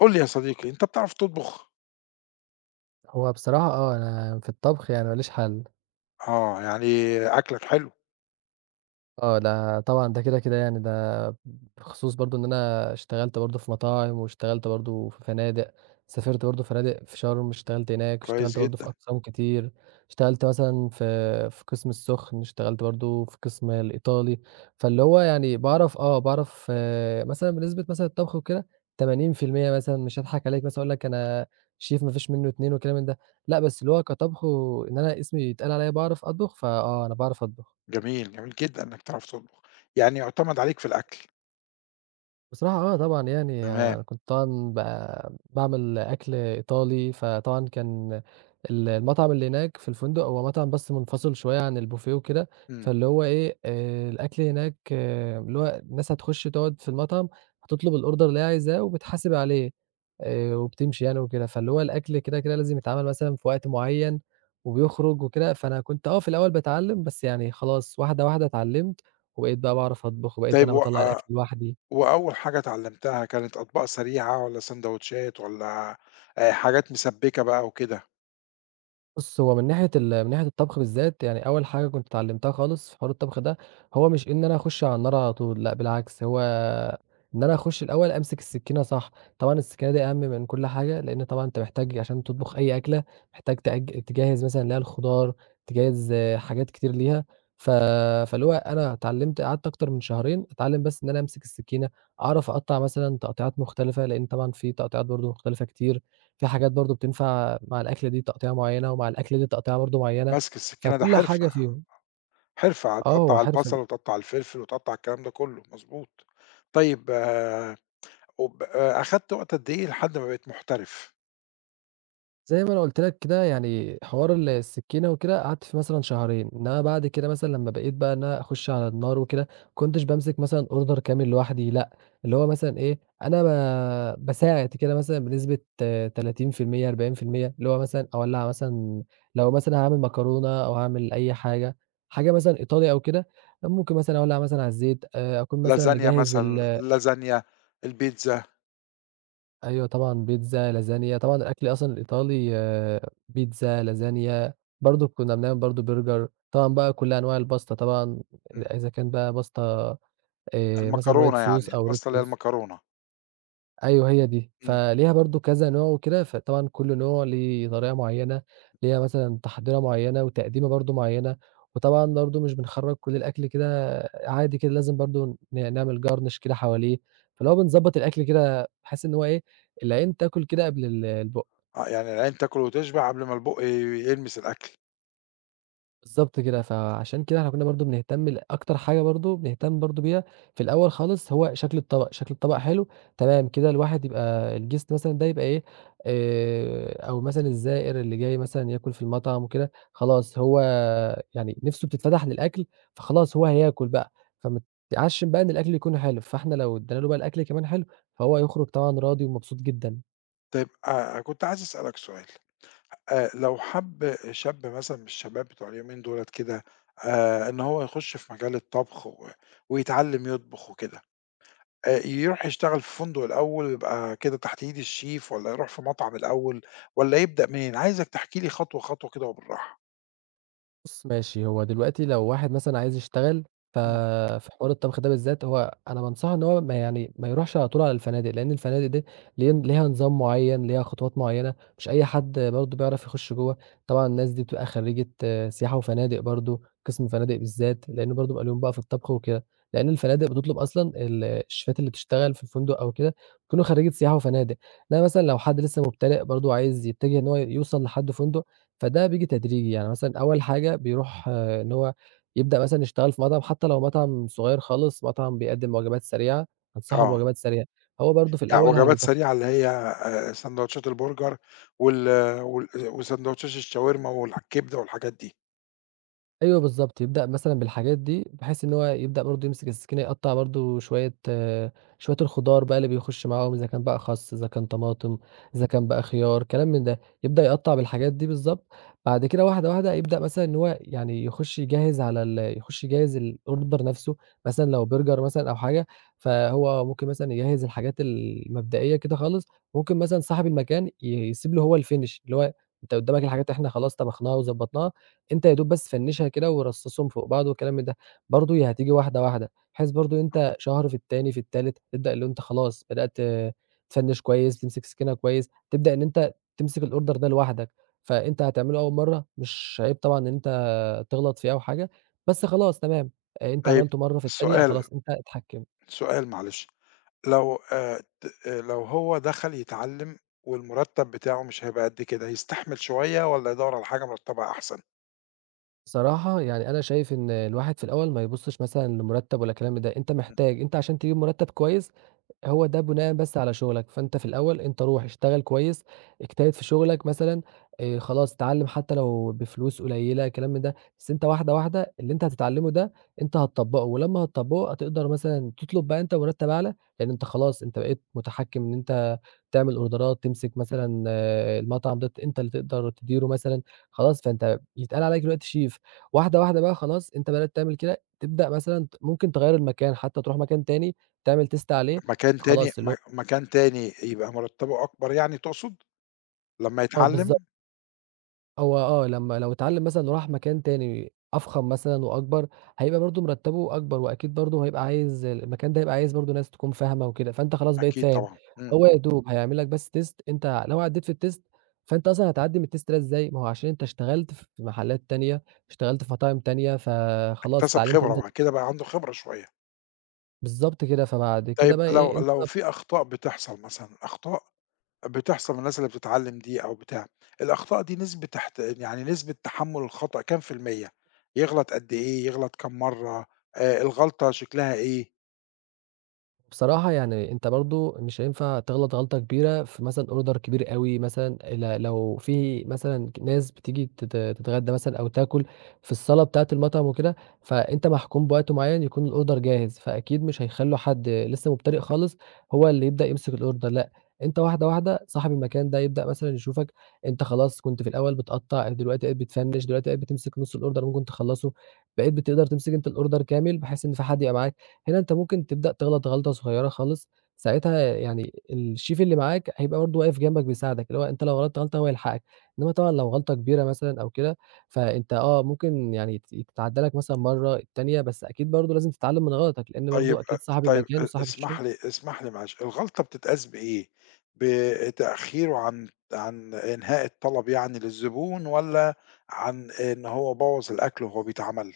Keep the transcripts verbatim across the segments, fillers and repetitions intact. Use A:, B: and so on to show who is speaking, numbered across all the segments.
A: قُل لي يا صديقي، أنت بتعرف تطبخ؟
B: هو بصراحة آه، أنا في الطبخ يعني ما ليش حل.
A: آه، يعني أكلك حلو.
B: آه، ده طبعًا ده كده، كده يعني ده بخصوص برضه إن أنا اشتغلت برضه في مطاعم، واشتغلت برضه في فنادق، سافرت برضه فنادق في شرم، اشتغلت هناك،
A: كويس
B: اشتغلت برضه في
A: جدًا.
B: أقسام كتير، اشتغلت مثلًا في في قسم السُخن، اشتغلت برضه في قسم الإيطالي، فاللي هو يعني باعرف آه، باعرف آه، مثلًا بنسبة مثلًا الطبخ وكده ثمانين في المية مثلًا مش هاضحك عليك مثلًا أقول لك أنا شيف ما فيش منّه اتنين وكلام من ده، لأ، بس اللي هو كطبخ وإن أنا اسمي يتقال عليّا باعرف أطبخ. فآه، أنا باعرف أطبخ.
A: جميل، جميل جدًا إنّك تعرف تطبخ، يعني يُعتمد عليك في الأكل.
B: بصراحة آه طبعًا يعني
A: تمام.
B: أنا كنت طبعًا ب باعمل أكل إيطالي، فطبعًا كان ال المطعم اللي هناك في الفندق هو مطعم بس منفصل شوية عن البوفيه وكده،
A: إمم.
B: فاللي هو إيه، آآ الأكل هناك آه، اللي هو الناس هتخش تقعد في المطعم، هتطلب الأوردر اللي هي عايزاه وبتحاسب عليه آآ وبتمشي يعني وكده، فاللي هو الأكل كده، كده لازم يتعمل مثلًا في وقت معين وبيخرج وكده، فأنا كنت آه في الأول باتعلّم، بس يعني خلاص واحدة، واحدة اتعلّمت وبقيت بقى باعرف أطبخ وبقيت
A: طيب،
B: أنا
A: و
B: باطلّع
A: آآ
B: الأكل لوحدي.
A: وأول حاجة اتعلّمتها كانت أطباق سريعة والّا ساندوتشات والّا آآ حاجات مسبِّكة بقى وكده؟
B: بُص، هو من ناحية ال من ناحية الطبخ بالذات، يعني أول حاجة كنت اتعلمتها خالص في حوار الطبخ ده، هو مش إن أنا أخش على النار على طول، لأ بالعكس، هو إن أنا أخش الأول أمسك السكينة صح، طبعًا السكينة دي أهم من كل حاجة، لأن طبعًا أنت محتاج عشان تطبخ أي أكلة، محتاج تأج تجهّز مثلًا اللي هي الخضار، تجهّز حاجات كتير ليها، ف فاللي هو أنا اتعلمت قعدت أكتر من شهرين أتعلم بس إن أنا أمسك السكينة، أعرف أقطّع مثلًا تقطيعات مختلفة، لأن طبعًا في تقطيعات برضه مختلفة كتير. في حاجات برضه بتنفع مع الأكلة دي تقطيعة معيّنة، ومع الأكلة دي تقطيعة برضه معيّنة،
A: ماسك السكينة ده
B: فكل
A: حرفة.
B: حاجة فيهم.
A: حرفة،
B: آه، هو
A: هتقطّع
B: حرفة.
A: البصل وتقطّع الفلفل وتقطّع الكلام ده كلّه، مضبوط. طيب، آه، وب آآ أخدت وقت قد إيه لحد ما بقيت محترف؟
B: زي ما أنا قُلت لك كده يعني حوار ال السكينة وكده قعدت فيه مثلًا شهرين، إنّما بعد كده مثلًا لمّا بقيت بقى إن أنا أخُش على النار وكده، ما كنتش بامسك مثلًا order كامل لوحدي لأ، اللي هو مثلًا إيه، أنا ب باساعد كده مثلًا بنسبة ثلاثين في المية، أربعين في المية اللي هو مثلًا أولّعها مثلًا لو مثلًا هاعمل مكرونة أو هاعمل أي حاجة، حاجة مثلًا إيطالي أو كده، ممكن مثلًا أولّع مثلًا على الزيت، آآ أكون مثلًا
A: لازانيا
B: مجهّز
A: مثلًا،
B: ال
A: لازانيا، البيتزا؟
B: أيوه طبعًا بيتزا، لازانيا، طبعًا الأكل أصلًا الإيطالي آه، بيتزا، لازانيا، برضه كنّا بنعمل برضه برجر، طبعًا بقى كل أنواع الباستا طبعًا
A: إمم.
B: إذا كان بقى باستا آآ مثلًا white
A: المكرونة يعني،
B: sauce أو red
A: الباستا اللي هي
B: sauce.
A: المكرونة.
B: أيوه هي دي،
A: إمم.
B: فليها برضه كذا نوع وكده، فطبعًا كل نوع ليه طريقة معيّنة، ليها مثلًا تحضيرة معيّنة وتقديمة برضه معيّنة، وطبعًا برضه مش بنخرّج كل الأكل كده عادي كده، لازم برضه ن نعمل garnish كده حواليه، فاللي
A: إمم.
B: هو بنضبّط الأكل كده بحيث إن هو إيه، العين تاكل كده قبل ال البُق.
A: آه، يعني العين تاكل وتشبع قبل ما البُق ي يلمس الأكل.
B: بالضبط كده، فعشان كده إحنا كُنّا برضه بنهتم ل أكتر حاجة برضه بنهتم برضه بيها في الأول خالص هو شكل الطبق، شكل الطبق حلو تمام كده الواحد يبقى الguest مثلًا ده يبقى إيه، آآ أو مثلًا الزائر اللي جاي مثلًا ياكل في المطعم وكده، خلاص هو يعني نِفْسه بتتفتح للأكل، فخلاص هو هياكل بقى، فمتعشِّم بقى إن الأكل يكون حلو، فإحنا لو ادّينا له بقى الأكل كمان حلو، فهو هيخرج طبعًا راضي ومبسوط جدًا.
A: طيب، آآ، كنت عايز أسألك سؤال. آآ، لو حَب شاب مثلًا من الشباب بتوع اليومين دُولة كده، آآ، إن هو يخش في مجال الطبخ و ويتعلم يطبخ وكده، آآ، يروح يشتغل في فندق الأول ويبقى كده تحت إيد الشيف والّا يروح في مطعم الأول والّا يبدأ منين؟ عايزك تحكي لي خطوة، خطوة كده وبالراحة.
B: بُص ماشي، هو دلوقتي لو واحد مثلًا عايز يشتغل ف
A: إمم.
B: في حوار الطبخ ده بالذات، هو أنا بانصحه إن هو ما يعني ما يروحش على طول على الفنادق، لإن الفنادق دي ليها ليها نظام معيّن، ليها خطوات معيّنة، مش أي حد برضه بيعرف يخش جوّه، طبعًا الناس دي بتبقى خريجة سياحة وفنادق برضه، قسم فنادق بالذات، لإن برضه بيبقى ليهم بقى في الطبخ وكده، لإن الفنادق بتطلب أصلًا ال الشيفات اللي بتشتغل في الفندق أو كده بيكونوا خريجة سياحة وفنادق، إنما مثلًا لو حد لسه مبتدئ برضه عايز يتجه إن هو يوصل لحد فندق فده بييجي تدريجي، يعني مثلًا أول حاجة بيروح آه، إن هو يبدأ مثلًا يشتغل في مطعم، حتى لو مطعم صغير خالص، مطعم بيقدّم وجبات سريعة، أنصحه
A: آه.
B: بوجبات سريعة، هو برضه في
A: لأ،
B: الأول
A: وجبات
B: هيت
A: سريعة اللي هي آآ ساندوتشات البرجر وال وال وساندوتشات الشاورما والكبدة والحاجات دي.
B: أيوه، بالضبط، يبدأ مثلًا بالحاجات دي، بحيث إن هو يبدأ برضه يمسك السكينة يقطّع برضه شوية آه، شوية الخضار بقى اللي بيخش معاهم، إذا كان بقى خس، إذا كان طماطم، إذا كان بقى خيار، كلام من ده، يبدأ يقطّع بالحاجات دي بالضبط، بعد كده واحدة واحدة يبدأ مثلًا إن هو يعني يخش يجهّز على ال يخش يجهّز الorder نفسه، مثلًا لو برجر مثلًا أو حاجة، فهو ممكن مثلًا يجهّز الحاجات المبدئية كده خالص، ممكن مثلًا صاحب المكان ي يسيب له هو الfinish اللي هو أنت قدّامك الحاجات إحنا خلاص طبخناها وضبّطناها أنت يا دوب بس فنّشها كده ورصّصهم فوق بعض والكلام من ده، برضه هي هتيجي واحدة، واحدة، بحيث برضه أنت شهر في التاني، في التالت، تبدأ اللي هو أنت خلاص بدأت آه، تفنّش كويس، تمسك سكينة كويس، تبدأ إن أنت تمسك الorder ده لوحدك، فأنت هتعمله أول مرّة، مش عيب طبعًا إن أنت تغلط فيه أو حاجة، بس خلاص تمام، آآ أنت
A: طيب،
B: عملته مرّة، في التانية
A: سؤال،
B: خلاص أنت اتحكمت.
A: سؤال، معلش، لو آآ ت لو هو دخل يتعلم والمرتب بتاعه مش هيبقى قد كده، يستحمل شوية والّا يدوّر على حاجة مرتبها أحسن؟
B: بصراحة يعني أنا شايف إن الواحد في الأول ما يبُصّش مثلًا لمُرتّب ولا كلام من ده، أنت
A: امم.
B: محتاج أنت عشان تجيب مُرتّب كويس هو ده بناءً بس على شغلك، فأنت في الأول أنت روح اشتغل كويس، اجتهد في شغلك مثلًا، آآ خلاص اتعلّم حتى لو بفلوس قليّلة كلام من ده، بس أنت واحدة، واحدة اللي أنت هتتعلّمه ده أنت هتطبّقه، ولمّا هتطبّقه هتقدر مثلًا تطلب بقى أنت مرتّب أعلى، لإن أنت خلاص أنت بقيت متحكّم إن أنت تعمل أوردرات، تمسك مثلًا آه، المطعم ده ت أنت اللي تقدر تديره مثلًا، خلاص فأنت يتقال عليك دلوقتي شيف، واحدة واحدة بقى خلاص أنت بدأت تعمل كده، تبدأ مثلًا ت ممكن تغيّر المكان، حتى تروح مكان تاني تعمل تيست عليه،
A: مكان تاني
B: فخلاص اللي هو
A: م مكان تاني يبقى مرتبه أكبر يعني تقصد لمّا
B: آه
A: يتعلم؟
B: بالضبط. هو آه، لمّا لو اتعلّم مثلًا وراح مكان تاني أفخم مثلًا وأكبر، هيبقى برضه مرتّبه أكبر وأكيد برضه هيبقى عايز المكان ده هيبقى عايز برضه ناس تكون فاهمة وكده، فأنت خلاص بقيت
A: أكيد
B: فاهم،
A: طبعًا. إمم.
B: هو يا دوب هيعمل لك بس test أنت لو عدّيت في الtest فأنت أصلًا هتعدّي من الtest ده إزاي؟ ما هو عشان أنت اشتغلت في محلات تانية، اشتغلت في مطاعم تانية، فخلاص
A: اكتسب
B: اتعلّمت إن
A: خبرة،
B: أنت
A: بعد كده بقى عنده خبرة شوية.
B: بالضبط كده، فبعد كده
A: طيب،
B: بقى
A: لو
B: إيه
A: لو
B: أنت
A: في أخطاء بتحصل مثلًا، أخطاء بتحصل من الناس اللي بتتعلّم دي أو بتاع، الأخطاء دي نسبة تحت، يعني نسبة تحمُّل الخطأ كام في المِيّة؟ يغلط قد إيه، يغلط كام مرّة، آآ الغلطة شكلها إيه؟
B: بصراحة يعني أنت برضه مش هينفع تغلط غلطة كبيرة في مثلًا order كبير أوي مثلًا ل لو في مثلًا ناس بتيجي تت تتغدى مثلًا أو تاكل في الصالة بتاعة المطعم وكده، فأنت محكوم بوقت معين يكون الorder جاهز، فأكيد مش هيخلّوا حد لسه مبتدئ خالص هو اللي يبدأ يمسك الorder لأ، أنت واحدة، واحدة صاحب المكان ده يبدأ مثلًا يشوفك أنت خلاص كنت في الأول بتقطّع، دلوقتي بقيت بتفنِّش، دلوقتي بقيت بتمسك نُص الorder ممكن تخلّصه، بقيت بتقدر تمسك أنت الorder كامل بحيث إن في حد يبقى معاك هنا أنت ممكن تبدأ تغلط غلطة صغيرة خالص، ساعتها يعني الchef اللي معاك هيبقى برضه واقف جنبك بيساعدك، اللي هو أنت لو غلطت غلطة هو يلحقك، إنما طبعًا لو غلطة كبيرة مثلًا أو كده، فأنت آه ممكن يعني ت تتعدّى لك مثلًا مرّة، التانية، بس أكيد برضه لازم تتعلّم من غلطك، لإن
A: طيب،
B: برضه
A: أ
B: أكيد صاحب
A: طيب
B: المكان
A: أ
B: وصاحب الشغل.
A: اسمح لي، اسمح لي، معلش، الغلطة بتتقاس بإيه؟ بتأخيره عن عن إنهاء الطلب يعني للزبون، والّا عن إن هو بوّظ الأكل وهو بيتعمل؟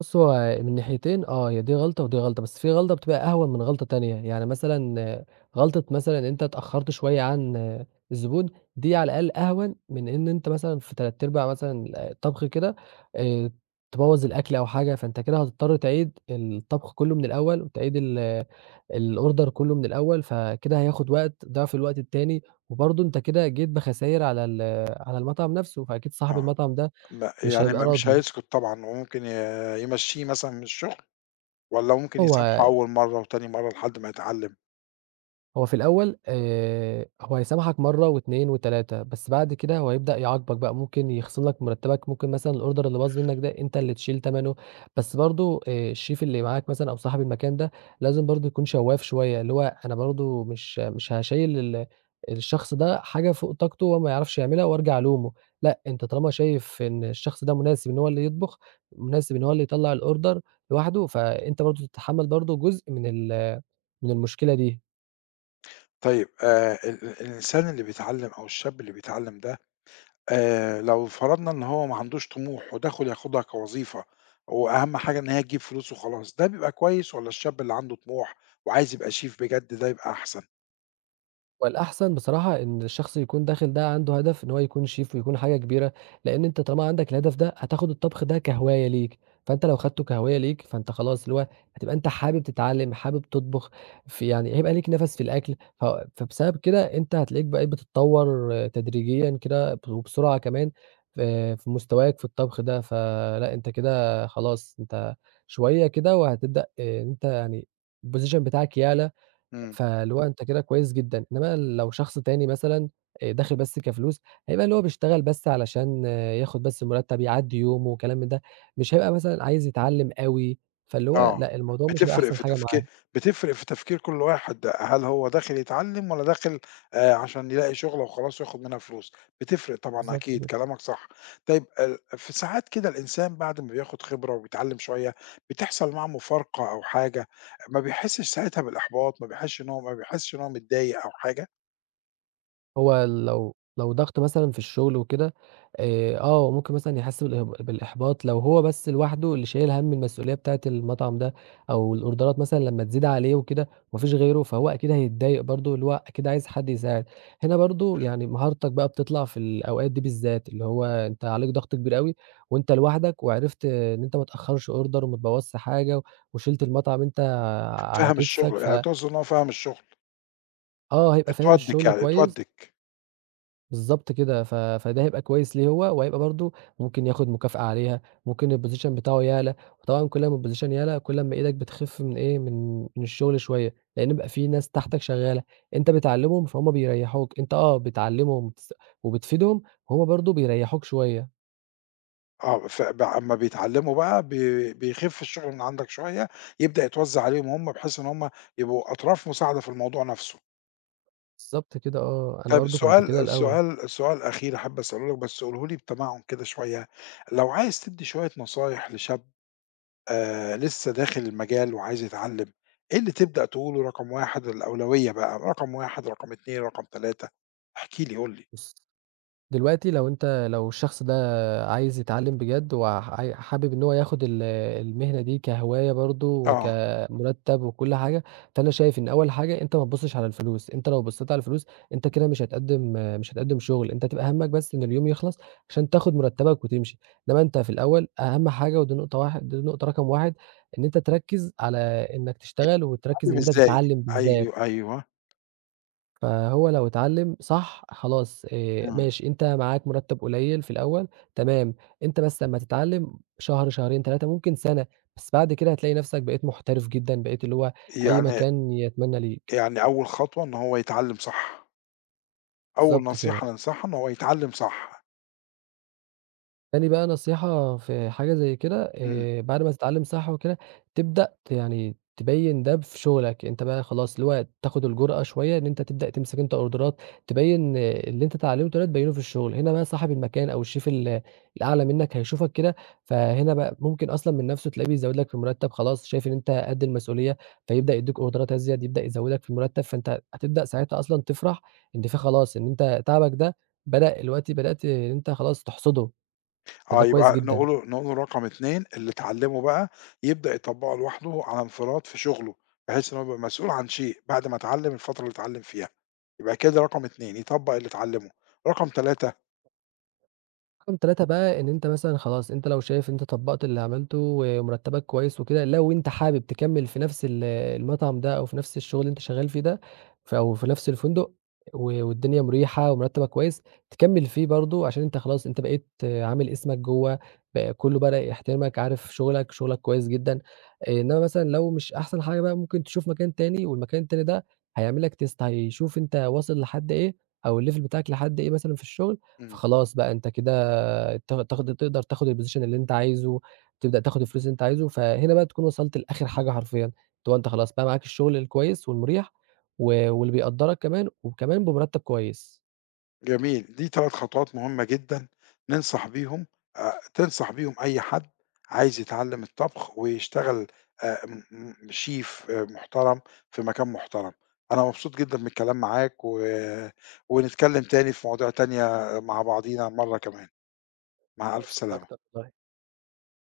B: بُص، هو من ناحيتين آه، هي دي غلطة ودي غلطة، بس في غلطة بتبقى أهون من غلطة تانية، يعني مثلًا غلطة مثلًا أنت اتأخّرت شوية عن الزبون، دي على الأقل أهون من إن أنت مثلًا في تلات أرباع مثلًا الطبخ كده، آآ، تبوّظ الأكل أو حاجة، فأنت كده هتضطر تعيد الطبخ كلّه من الأول وتعيد ال الorder كلّه من الأول، فكده هياخد وقت ضعف الوقت التاني، وبرضه أنت كده جيت بخساير على ال على المطعم نَفْسه، فأكيد صاحب
A: آه،
B: المطعم ده
A: ما
B: مش
A: يعني
B: هيبقى
A: ما مش
B: راضي.
A: هيسكُت طبعًا، وممكن ي يمشّيه مثلًا من الشغل، والّا ممكن
B: هو
A: يسامحه أول مرّة وتاني مرّة لحد ما يتعلّم؟
B: هو في الأول آآ هو هيسامحك مرّة و2 و3 بس بعد كده هو هيبدأ يعاقبك بقى، ممكن يخصم لك مرتبك، ممكن مثلًا الorder اللي باظ منك ده أنت اللي تشيل تمنه، بس برضه آآ الchef اللي معاك مثلًا أو صاحب المكان ده لازم برضه يكون شواف شوية، اللي هو أنا برضه مش مش هاشيّل ال الشخص ده حاجة فوق طاقته وهو ما يعرفش يعملها وارجع ألومه، لأ أنت طالما شايف إن الشخص ده مناسب إن هو اللي يطبخ، مناسب إن هو اللي يطلّع الorder لوحده، فأنت برضه تتحمّل برضه جزء من ال من المشكلة دي.
A: طيب، آآ ال ال الإنسان اللي بيتعلّم أو الشاب اللي بيتعلّم ده، آآ لو فرضنا إن هو ما عندوش طموح ودخل ياخدها كوظيفة، وأهم حاجة إن هي تجيب فلوس وخلاص، ده بيبقى كويس والّا الشاب اللي عنده طموح وعايز يبقى شيف بجد ده يبقى أحسن؟
B: والأحسن بصراحة إن الشخص يكون داخل ده عنده هدف إن هو يكون شيف ويكون حاجة كبيرة، لإن أنت طالما عندك الهدف ده هتاخد الطبخ ده كهواية ليك، فأنت لو خدته كهواية ليك فأنت خلاص اللي هو هتبقى أنت حابب تتعلم، حابب تطبخ، في يعني هيبقى ليك نَفَس في الأكل، ف فبسبب كده أنت هتلاقيك بقيت بتتطور آه، تدريجيًا كده ب وبسرعة كمان في في مستواك في الطبخ ده، فلأ أنت كده خلاص أنت شوية كده وهتبدأ إن أنت يعني الposition بتاعك يعلى
A: إمم.
B: فاللي هو أنت كده كويس جدًا، إنما لو شخص تاني مثلًا آآ داخل بس كفلوس، هيبقى اللي هو بيشتغل بس علشان آه، ياخد بس المرتب يعدّي يومه وكلام من ده، مش هيبقى مثلًا عايز يتعلّم أوي، فاللي هو
A: آه،
B: لأ، الموضوع مش هيبقى
A: بتفرق
B: أحسن
A: في
B: حاجة معاه،
A: تفكير، بتفرق في تفكير كل واحد، هل هو داخل يتعلم والّا داخل آآ، عشان يلاقي شغلة وخلاص وياخد منها فلوس، بتفرق طبعًا،
B: بالضبط
A: أكيد
B: كده.
A: كلامك صح. طيب، ال في ساعات كده الإنسان بعد ما بياخد خبرة وبيتعلم شوية، بتحصل معاه مفارقة أو حاجة، ما بيحسش ساعتها بالإحباط، ما بيحسش إن هو ما بيحسش إن هو متضايق أو حاجة؟
B: هو لو لو ضغط مثلًا في الشغل وكده، آآ، آه ممكن مثلًا يحس بالإه بالإحباط لو هو بس لوحده اللي شايل هَم المسؤولية بتاعة المطعم ده، أو الأوردرات مثلًا لمّا تزيد عليه وكده وما فيش غيره، فهو أكيد هيتضايق برضه، اللي هو أكيد عايز حد يساعد. هنا برضه يعني مهارتك بقى بتطلع في الأوقات دي بالذات، اللي هو أنت عليك ضغط كبير أوي وأنت لوحدك، وعرفت إن أنت ما تأخرش أوردر وما تبوظش حاجة، وشِلت المطعم أنت على
A: فَهم
B: كتفك.
A: الشغل،
B: ف
A: يعني تقصد إن هو فَهم الشغل،
B: آه، هيبقى فاهم
A: اتودِّك
B: الشغل
A: يعني
B: كويس.
A: اتودِّك.
B: بالضبط كده، ف فده هيبقى كويس ليه هو، وهيبقى برضه ممكن ياخد مكافأة عليها، ممكن الposition بتاعه يعلى، وطبعًا كل أمّا الposition يعلى، كل أمّا إيدك بتخف من إيه، من من الشغل شوية، لإن بيبقى في ناس تحتك شغالة، أنت بتعلّمهم فهُم بيريّحوك، أنت آه بتعلّمهم وبتس وبتفيدهم، هُم برضه بيريّحوك شوية،
A: آه، فب أمّا بيتعلّموا بقى بي بيخِف الشغل من عندك شوية، يبدأ يتوزّع عليهم هم بحيث إن هم يبقوا أطراف مساعدة في الموضوع نَفْسه.
B: بالضبط كده آه، أنا
A: طيب،
B: برضه كنت كده
A: سؤال،
B: الأول.
A: سؤال، سؤال أخير أحب أسأله لك، بس قوله لي بتمعُّن كده شوية، لو عايز تدّي شوية نصايح لشاب، آآ لسه داخل المجال وعايز يتعلّم، إيه اللي تبدأ تقوله، رقم واحد الأولوية بقى، رقم واحد، رقم اثنين، رقم ثلاثة، احكِ لي، قُل لي.
B: بالض دلوقتي لو أنت لو الشخص ده عايز يتعلّم بجد وعاي حابب إن هو ياخد ال المهنة دي كهواية برضه
A: آه،
B: وكمُرتّب وكل حاجة، فأنا شايف إن أول حاجة أنت ما تبُصّش على الفلوس، أنت لو بصّيت على الفلوس أنت كده مش هتقدّم مش هتقدّم شُغل، أنت هتبقى هَمّك بس إن اليوم يخلص عشان تاخد مُرتّبك وتمشي، إنّما أنت في الأول أهَم حاجة ودي نقطة واحد دي نقطة رقم واحد إن أنت تركّز على إنّك تشتغل وتركّز
A: يتعلّم
B: إن أنت
A: إزاي؟
B: تتعلّم بالذات.
A: أيوه، أيوه.
B: فهو لو اتعلّم صح خلاص آآ
A: إمم.
B: ماشي، أنت معاك مُرتّب قليّل في الأول تمام، أنت بس لمّا تتعلّم شهر، شهرين، تلاتة ممكن سَنة، بس بعد كده هتلاقي نَفْسك بقيت محترف جدًا، بقيت اللي هو أي
A: يعني
B: مكان يتمنّى ليك.
A: يعني أول خطوة إن هو يتعلّم صح، أول
B: بالضبط كده.
A: نصيحة ننصحها إن هو يتعلّم صح.
B: تاني بقى نصيحة في حاجة زي كده،
A: إمم.
B: آآ بعد ما تتعلّم صح وكده، تبدأ ت يعني تبيّن ده في شغلك، أنت بقى خلاص اللي هو تاخد الجرأة شوية إن أنت تبدأ تمسك أنت أوردرات، تبيّن آه، اللي أنت اتعلّمته ده تبيّنه في الشغل، هنا بقى صاحب المكان أو الchef ال الأعلى منّك هيشوفك كده، فهنا بقى ممكن أصلًا من نَفْسه تلاقيه بيزوّد لك في المرتّب، خلاص شايف إن أنت قد المسؤولية، فيبدأ يدّيك أوردرات أزيد، يبدأ يزوّدك في المرتّب، فأنت هتبدأ ساعتها أصلًا تفرح إن في خلاص إن أنت تعبك ده بدأ دلوقتي بدأت إن أنت خلاص تحصده. فده
A: آه،
B: كويس
A: يبقى
B: جدًا.
A: نقول له، نقول له رقم اثنين اللي اتعلّمه بقى يبدأ يطبّقه لوحده على انفراد في شغله، بحيث إن هو يبقى مسؤول عن شيء بعد ما اتعلّم الفترة اللي اتعلّم فيها، يبقى كده رقم اتنين يطبّق اللي اتعلّمه، رقم ثلاثة.
B: رقم ثلاثة بقى إن أنت مثلًا خلاص، أنت لو شايف أنت طبّقت اللي عملته ومرتّبك كويس وكده، لو أنت حابب تكمّل في نفس ال المطعم ده أو في نفس الشغل اللي أنت شغّال فيه ده، ف أو في نفس الفندق و والدنيا مُريحة ومرتّبك كويس، تكمّل فيه برضه عشان أنت خلاص أنت بقيت آه، عامل اسمك جوّه، بقى كُلّه بدأ يحترمك، عارف شغلك، شغلك كويس جدًا. آآ، إنّما مثلًا لو مش أحسن حاجة بقى ممكن تشوف مكان تاني والمكان التاني ده هيعمل لك test هيشوف أنت واصل لحد إيه أو الlevel بتاعك لحد إيه مثلًا في الشغل،
A: إمم.
B: فخلاص بقى أنت كده تا تاخد تقدر تاخد البوزيشن اللي أنت عايزه، تبدأ تاخد الفلوس اللي أنت عايزه، فهنا بقى تكون وصلت لآخر حاجة حرفيًا، اللي هو أنت خلاص بقى معاك الشغل الكويس والمريح و واللي بيقدّرك كمان وكمان بمرتب كويس.
A: جميل، دي ثلاث خطوات مهمة جدًا ننصح بيهم، آآ تنصح بيهم أي حد عايز يتعلّم الطبخ ويشتغل آآ م م شيف، آه، محترم، في مكان محترم. أنا مبسوط جدًا من الكلام معاك، و ونتكلّم تاني في مواضيع تانية مع بعضينا مرّة كمان، مع
B: أنا
A: ألف
B: مبسوط أكتر
A: سلامة.
B: والله.